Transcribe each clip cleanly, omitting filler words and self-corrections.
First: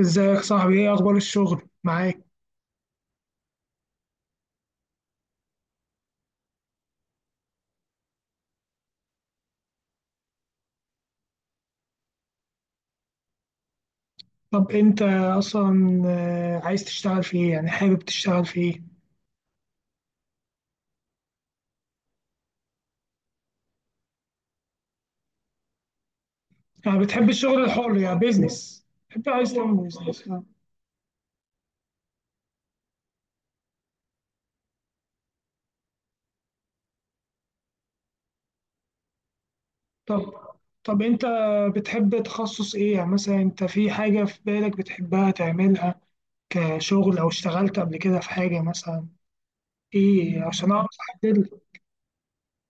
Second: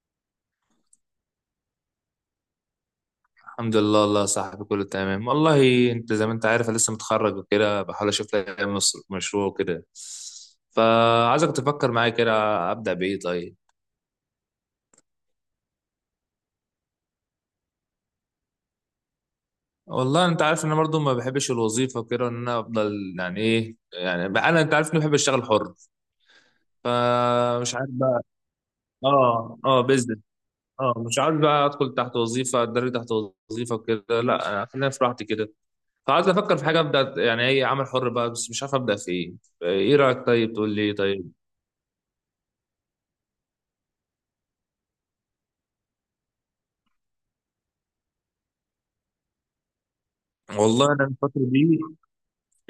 ازيك صاحبي؟ ايه اخبار الشغل معاك؟ الحمد لله والله يا صاحبي، كله تمام والله. انت زي ما انت عارف، انا لسه متخرج وكده، بحاول اشوف لي مشروع وكده. فعايزك تفكر معايا كده. ابدا بايه طيب؟ طب انت اصلا عايز تشتغل في ايه؟ يعني حابب تشتغل في ايه؟ والله انت عارف ان انا برضو ما بحبش الوظيفه وكده، ان انا افضل يعني ايه، يعني بقى انا، انت عارف اني بحب اشتغل حر. يعني بتحب الشغل فمش عارف الحر، يعني بقى. بيزنس، بتحب عايز اه، تعمل اه، بزنس. بيزنس اه، مش عارف بقى ادخل تحت وظيفه، اتدرب تحت وظيفه وكده. لا، انا خلينا في راحتي كده. فعايز افكر في حاجه ابدا، يعني ايه عمل حر بقى، بس مش عارف ابدا في ايه. ايه رايك طب طيب؟ تقول لي إيه انت طيب. بتحب تخصص ايه؟ يعني مثلا انت في حاجة في بالك بتحبها تعملها كشغل، او اشتغلت قبل كده في حاجة مثلا ايه، عشان اعرف والله انا الفتره احدد دي، لك.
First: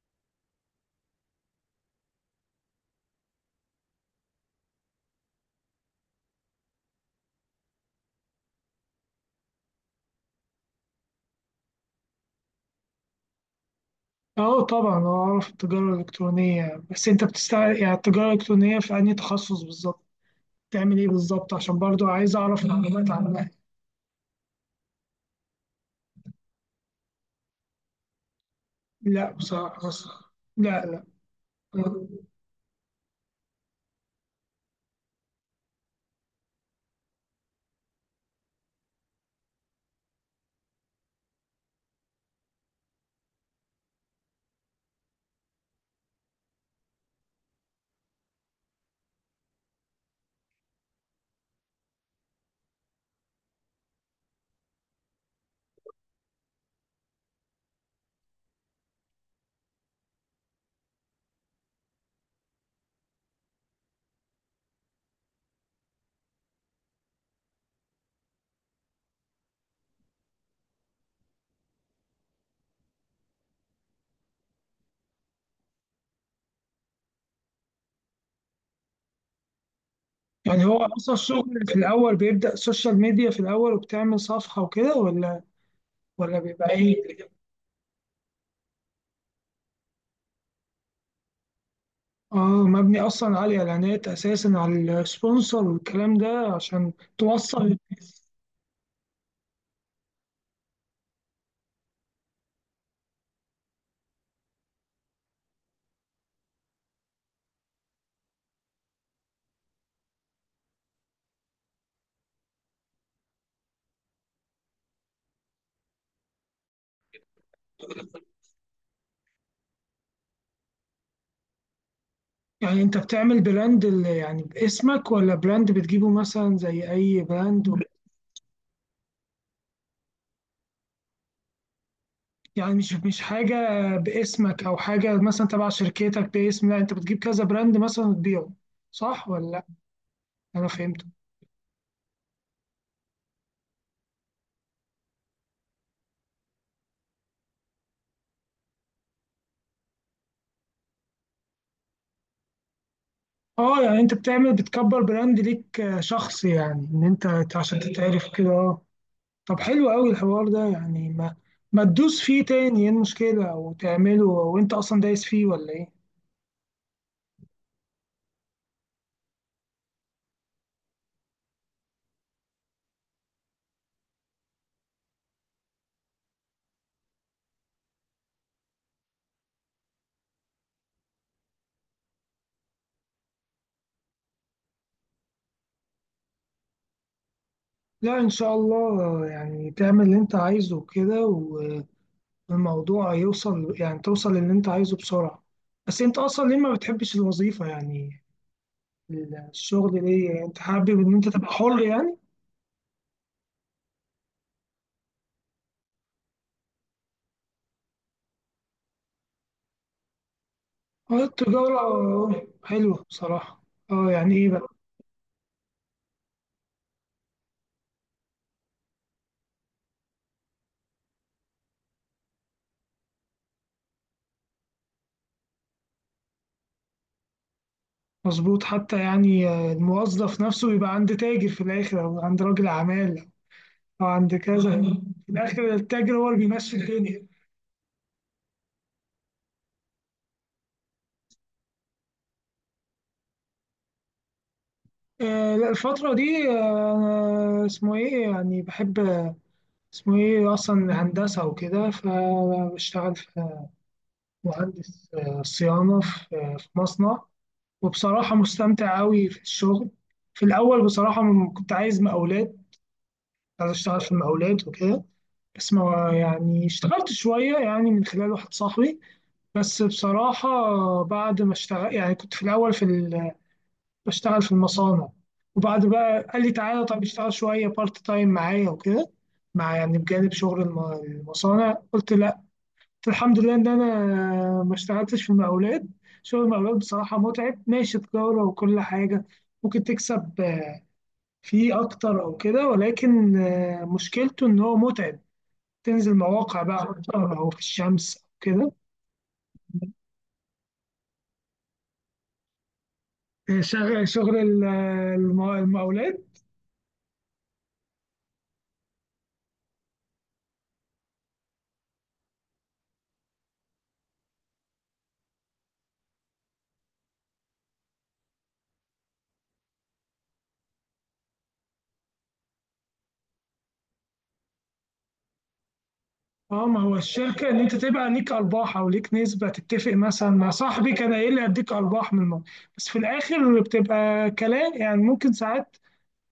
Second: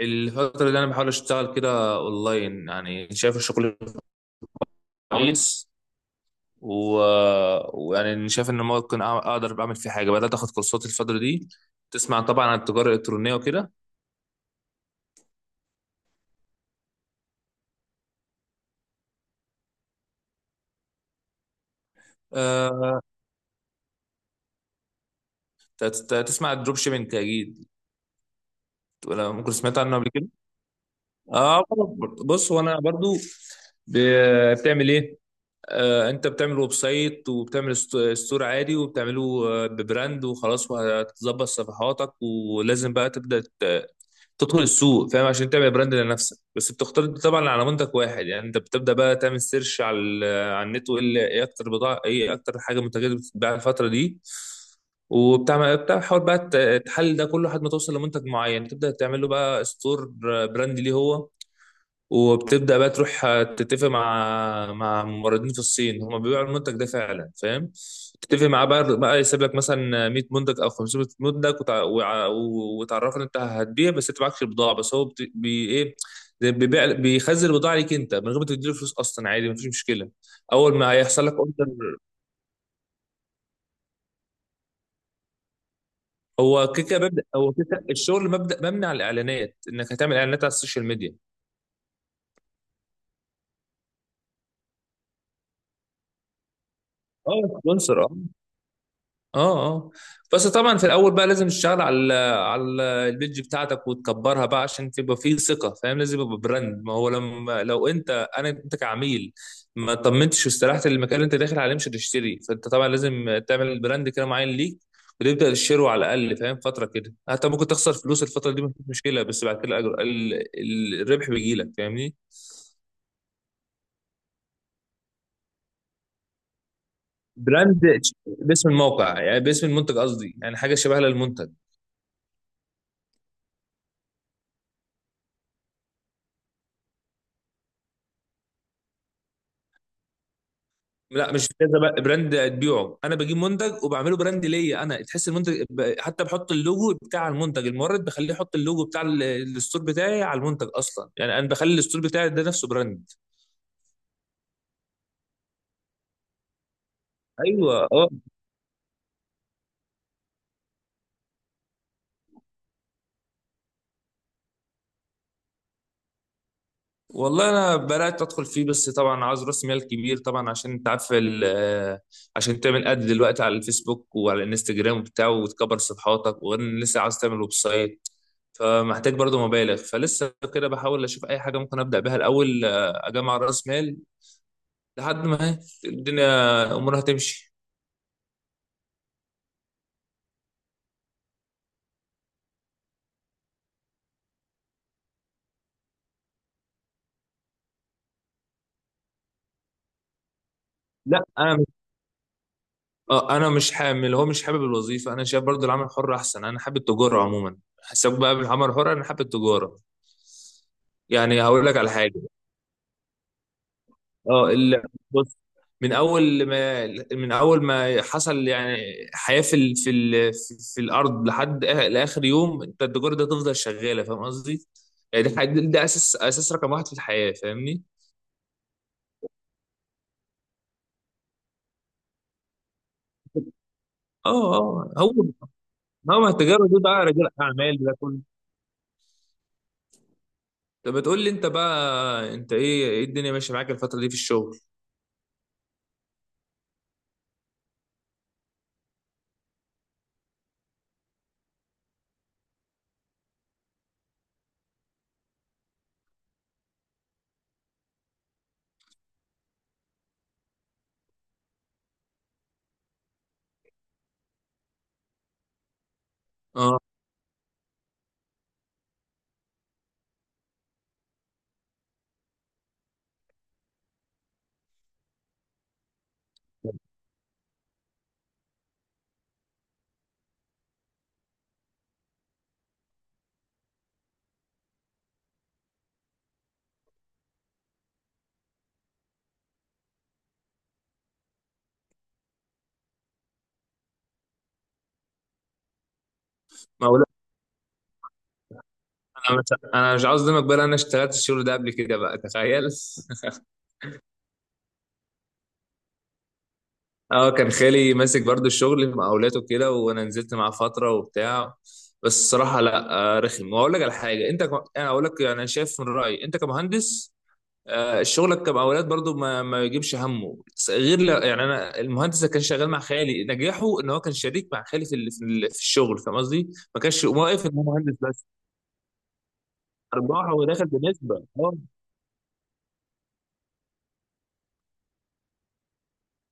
انا بحاول اشتغل كده اونلاين. يعني شايف الشغل كويس، و... ويعني شايف ان ممكن اقدر اعمل فيه حاجه. بدات اخد كورسات الفتره دي. تسمع طبعا عن التجاره الالكترونيه وكده. اه طبعا اعرف التجارة الالكترونية، بس انت بتشتغل يعني التجارة الالكترونية في انهي تخصص بالظبط؟ بتعمل إيه بالظبط؟ عشان برضو عايز أعرف أه... معلومات عنها. تسمع الدروب شيبينج اكيد، لا ولا ممكن سمعت بصراحة. عنه بس قبل كده؟ لا لا. اه. بص، وانا برضو ب... بتعمل ايه؟ انت بتعمل ويب سايت وبتعمل ستور عادي، وبتعمله ببراند وخلاص. وهتظبط صفحاتك، ولازم بقى تبدا تدخل السوق، فاهم؟ عشان تعمل براند لنفسك. بس بتختار طبعا على منتج واحد، يعني انت بتبدا بقى تعمل سيرش على النت. وايه اللي- ايه اكتر بضاعه، ايه اكتر حاجه، منتجات بتتباع الفتره دي. وبتعمل، بتحاول بقى تحلل ده كله لحد ما توصل لمنتج معين، تبدا تعمل له بقى ستور، براند ليه هو. وبتبدأ بقى تروح تتفق مع موردين في الصين هم بيبيعوا المنتج ده فعلا، فاهم؟ تتفق معاه بقى يسيب لك مثلا 100 منتج او 500 منتج، وتعرفك إن انت هتبيع، بس انت معكش البضاعه، بس هو ايه، زي بيبيع، بيخزن البضاعه ليك انت من غير ما تديله فلوس اصلا، عادي مفيش مشكله. يعني اول هو ما أصلا هيحصل لك الشغل اوردر، في الأول بيبدأ سوشيال ميديا في الأول وبتعمل صفحة وكده، ولا ولا بيبقى إيه؟ هو كيكه، الشغل مبدا مبني على الاعلانات، انك هتعمل اعلانات على السوشيال ميديا. آه. مبني أصلا على الإعلانات، أساسا على السبونسر والكلام ده، عشان اه، توصل سبونسر. للناس. اه، اه. بس طبعا في الاول بقى لازم تشتغل على ال البيج بتاعتك، وتكبرها بقى عشان تبقى فيه ثقه، فاهم؟ لازم يبقى براند. ما هو لما لو انت كعميل ما طمنتش واستريحت المكان اللي انت داخل عليه، مش هتشتري. فانت طبعا لازم تعمل براند كده معين ليك، وتبدا تشتره على الاقل، فاهم؟ فتره كده حتى ممكن تخسر فلوس الفتره دي، مفيش مشكله، بس بعد كده الربح بيجي لك، فاهمني؟ يعني أنت بتعمل براند يعني باسمك، ولا براند بتجيبه مثلا زي أي براند؟ براند باسم الموقع، يعني باسم المنتج قصدي، يعني حاجه شبه للمنتج. يعني مش حاجة باسمك أو حاجة مثلا تبع شركتك باسم، لا أنت بتجيب كذا براند مثلا وتبيعه، صح ولا لأ؟ أنا فهمت. لا، مش كذا بقى براند تبيعه. انا بجيب منتج وبعمله براند ليا انا، تحس المنتج، حتى بحط اللوجو بتاع المنتج. المورد بخليه يحط اللوجو بتاع الستور بتاعي على المنتج اصلا. يعني انا بخلي الستور بتاعي ده نفسه براند. أه، يعني أنت بتعمل بتكبر براند ليك، شخص، يعني إن أنت ايوه، عشان اه. تتعرف كده. أه، طب حلو أوي الحوار ده. يعني ما تدوس فيه تاني؟ إيه المشكلة؟ وتعمله، وأنت أصلا دايس فيه، ولا إيه؟ والله انا بدات ادخل فيه، بس طبعا عاوز راس مال كبير طبعا، عشان انت عارف عشان تعمل اد دلوقتي على الفيسبوك وعلى الانستجرام وبتاع، وتكبر صفحاتك. وغير ان لسه عاوز تعمل ويب سايت، فمحتاج برضه مبالغ. فلسه كده بحاول اشوف اي حاجه ممكن ابدا بيها الاول، اجمع راس مال لحد ما الدنيا امورها تمشي. لا إن شاء الله، يعني تعمل اللي أنت عايزه كده. الموضوع يوصل، يعني توصل للي انت عايزه بسرعة. بس انت اصلا ليه ما بتحبش الوظيفة؟ يعني الشغل، ليه يعني انت حابب ان لا، انت تبقى انا مش، حر يعني؟ اه انا مش حامل، هو مش حابب الوظيفه. انا شايف برضو العمل الحر احسن، انا حابب التجاره عموما. حساب بقى بالعمل الحر، انا حابب التجاره. اه يعني هقول لك التجارة على حاجه. حلوة بصراحة. اه، يعني ايه اه بقى؟ ال- بص، من اول ما، حصل يعني حياه في في الارض، لحد لاخر يوم، انت التجاره دي هتفضل شغاله، فاهم قصدي؟ يعني ده اساس، اساس رقم واحد في الحياه، فاهمني؟ مظبوط. حتى يعني الموظف نفسه يبقى عند تاجر في الاخر، او عند راجل اعمال، او عند اه، كذا. اه، هو في الاخر التاجر هو هو اللي التجاره دي بيمشي بقى، الدنيا. رجال اعمال ده. طب بتقول لي انت بقى، انت ايه الدنيا ماشيه معاك الفتره دي في الشغل؟ آه لا، الفترة دي آه، أنا اسمه ايه يعني بحب، اسمه ايه اصلا، هندسة وكده، فبشتغل في، مهندس صيانة في، في مصنع، وبصراحة مستمتع قوي في الشغل. في الأول بصراحة كنت عايز مقاولات، عايز أشتغل في المقاولات وكده، بس ما يعني اه. اشتغلت شوية يعني من خلال واحد صاحبي. بس بصراحة بعد ما اشتغل، يعني كنت في الأول بشتغل في المصانع، وبعد بقى قال لي تعالى طب اشتغل شوية بارت تايم معايا وكده، مع يعني بجانب شغل المصانع، قلت لا. الحمد لله ان انا ما اشتغلتش في المقاولات. شغل المقاولات بصراحه متعب. ماشي تجاره وكل حاجه ممكن تكسب فيه اكتر او كده، ولكن مشكلته ان هو متعب، تنزل مواقع بقى ما اقول، اكتر، او في الشمس او كده. انا مش انا مش عاوز اظلمك بقى، لأن انا اشتغلت الشغل ده قبل كده بقى، تخيل. شغل المقاولات. اه، كان خالي ماسك برضو الشغل، مقاولاته كده، وانا نزلت معاه فتره وبتاع، بس الصراحه لا. رخم. واقول لك على حاجه، انا اقول لك. يعني انا شايف من رايي، انت كمهندس، شغلك كمقاولات برضو ما يجيبش همه، غير يعني، انا المهندس اللي كان شغال مع خالي، نجاحه ان هو كان شريك مع خالي في الشغل، فاهم قصدي؟ اه ما ما هو كانش واقف الشركه ان ان هو انت مهندس تبقى بس، ليك ارباح، او ليك نسبه تتفق، ارباح، مثلا هو مع داخل صاحبي كان بنسبه. قايل لي اه، اديك ارباح من الموضوع، بس في الاخر بتبقى كلام، يعني ممكن ساعات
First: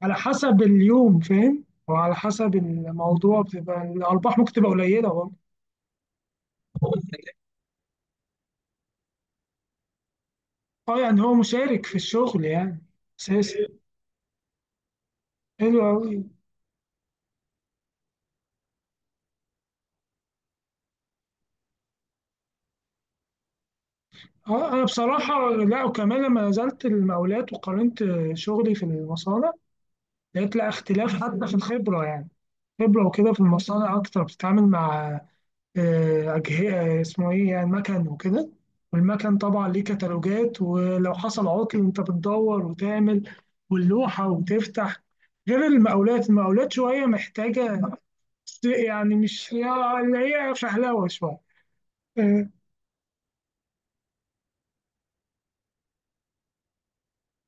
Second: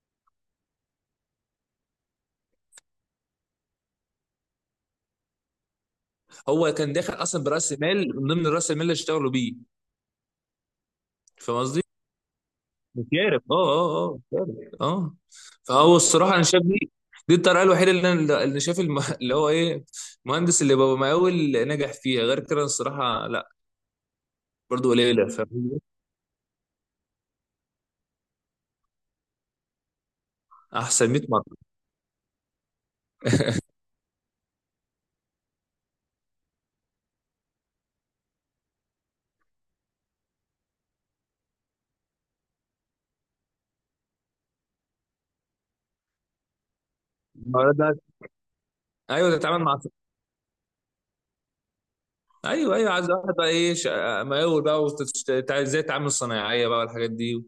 على حسب اليوم فاهم، وعلى حسب الموضوع بتبقى الأرباح ممكن تبقى قليلة برضه. هو كان داخل اصلا براس مال، من ضمن راس المال اللي اشتغلوا بيه، اه يعني هو فاهم قصدي؟ مشارك في الشغل، يعني مشارف. أساسي. اه، اه، اه، مشارف، اه. حلو فهو أوي. الصراحه انا شايف دي الطريقه الوحيده اللي شايف، اللي هو ايه، المهندس اللي بابا مقاول نجح فيها. غير كده الصراحه لا، اه أنا برضو قليله، فاهم بصراحة قصدي؟ لا، وكمان لما نزلت المقاولات وقارنت شغلي في المصانع، لقيت لا احسن اختلاف 100. حتى في الخبرة. يعني خبرة وكده في المصانع أكتر، بتتعامل مع أجهزة، اسمه إيه يعني، مكن وكده، والمكن طبعا ليه كتالوجات، ولو حصل عطل أنت بتدور وتعمل واللوحة وتفتح. غير المقاولات. المقاولات شوية ما هو محتاجة ده. يعني، ايوه، مش تتعامل مع. اللي هي فهلوة شوية. آه ايوه، ايوه، عايز واحد بقى، ايه مقاول بقى، ازاي التعامل الصناعيه بقى والحاجات دي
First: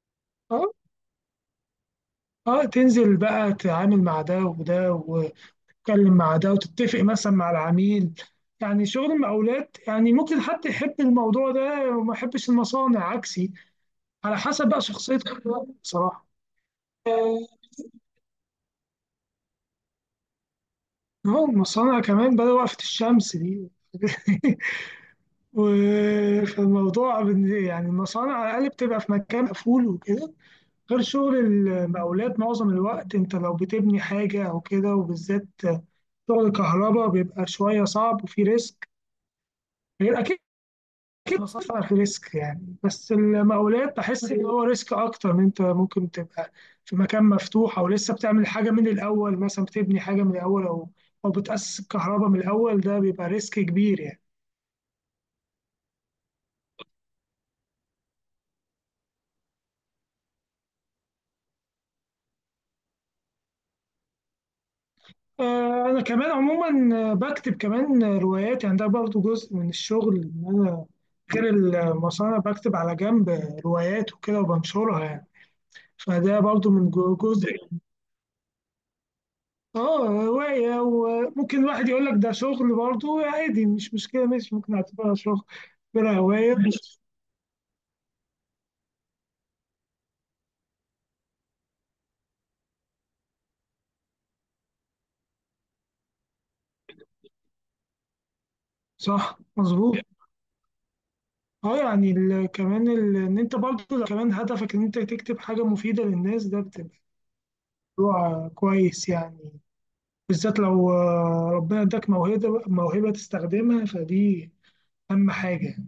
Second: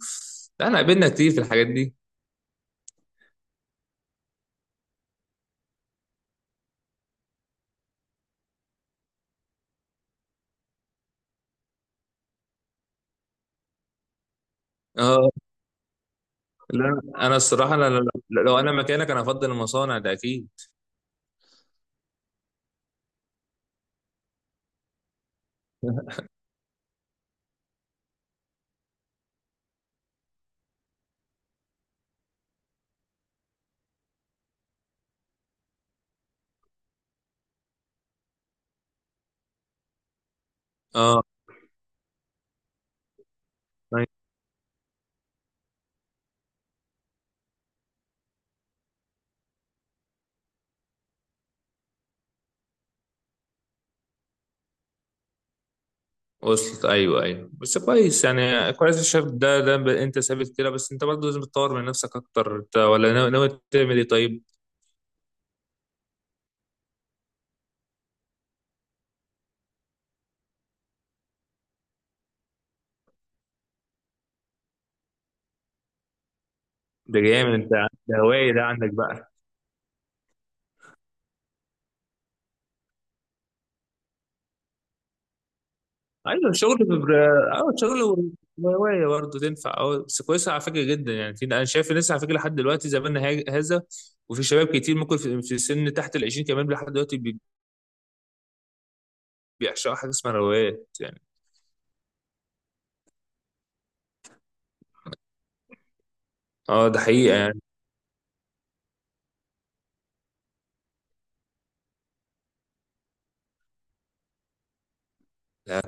آه لا، انا قابلنا كتير في الحاجات دي. تنزل بقى تتعامل مع ده وده، وتتكلم مع ده، وتتفق مثلا مع العميل. يعني شغل المقاولات يعني ممكن حد يحب الموضوع ده وما يحبش المصانع، عكسي، على حسب بقى شخصية اه، كل واحد بصراحة. لا، انا اه الصراحه، انا لو انا مكانك انا افضل المصانع ده اكيد. المصانع كمان بدأ وقفة الشمس دي فالموضوع يعني المصانع على الأقل بتبقى في مكان مقفول وكده، غير شغل المقاولات معظم الوقت أنت لو بتبني حاجة أو كده، وبالذات شغل الكهرباء بيبقى شوية صعب وفي ريسك. غير أكيد، اه. اكيد طبعا في ريسك يعني، بس المقاولات أيوة. بحس ان هو ريسك اكتر، ان انت ممكن تبقى في مكان مفتوح، او لسه بتعمل حاجه من الاول، مثلا بتبني حاجه من الاول، او او بتاسس الكهرباء من الاول، ده بيبقى ريسك كبير يعني. وصلت. ايوه، ايوه، بس كويس، يعني كويس. الشاب ده، انت ثابت كده، بس انت برضه لازم تطور من نفسك اكتر. انت ولا ناوي تعمل ايه طيب؟ انا كمان عموما بكتب كمان روايات، يعني ده برضو جزء من الشغل، ان انا غير المصانع بكتب على جنب روايات وكده وبنشرها يعني، فده برضو من ده جامد جزء. انت. ده هوايه ده عندك بقى؟ اه هواية، وممكن واحد يقول لك ده شغل برضه، عادي مش مشكلة، ماشي ممكن اعتبرها شغل، اعتبرها ايوه، هواية. اه، شغل وهوايه برضه تنفع. اه، بس كويسه على فكره جدا، يعني انا شايف الناس على فكره لحد دلوقتي، زماننا هذا. وفي شباب كتير ممكن في سن تحت ال 20 كمان لحد دلوقتي، صح بيعشقوا مظبوط. حاجه اسمها روايات يعني. اه يعني كمان ان انت برضه لو كمان هدفك ان انت تكتب حاجة مفيدة للناس، ده اه، ده بتبقى حقيقه يعني. موضوع كويس يعني. بالذات لو ربنا اداك موهبة، موهبة تستخدمها فدي اهم حاجة. لا،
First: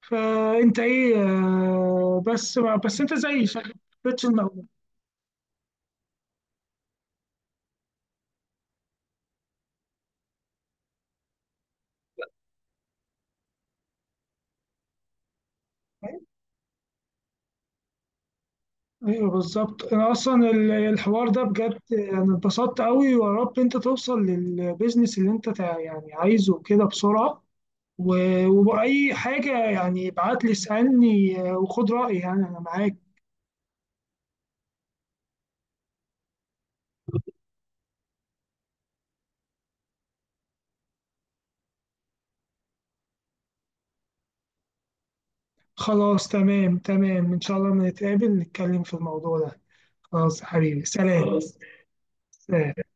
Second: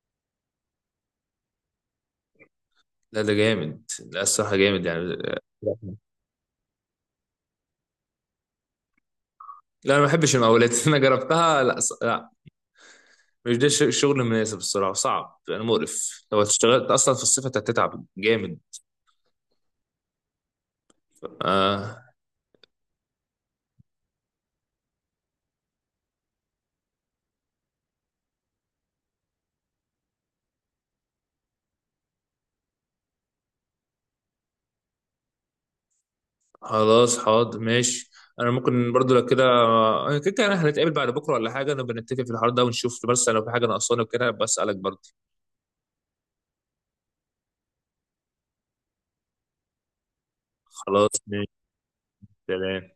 فانت ايه بس انت لا، ده زي شغال جامد، لا بتش الصراحه الموهبة. جامد يعني. لا، انا ما بحبش المقاولات. انا جربتها، لا، لا، مش ده الشغل المناسب. الصراحه صعب يعني، مقرف لو اشتغلت اصلا في الصيف هتتعب جامد. ايوه بالظبط. انا اصلا الحوار ده بجد آه انا اتبسطت قوي. ويا رب انت توصل للبيزنس اللي انت يعني عايزه كده بسرعه. وبأي حاجه يعني ابعت لي اسالني وخد رايي، يعني انا معاك. خلاص، حاضر، ماشي. انا ممكن برضو لو كده، أنا كده كده هنتقابل بعد بكره ولا حاجه، نبقى نتفق في الحوار ده ونشوف. بس لو في حاجه ناقصاني وكده بسالك برضو. خلاص تمام تمام، ان شاء الله لما نتقابل نتكلم في الموضوع ده. خلاص يا حبيبي، خلاص، سلام ماشي. خلاص. سلام. سلام.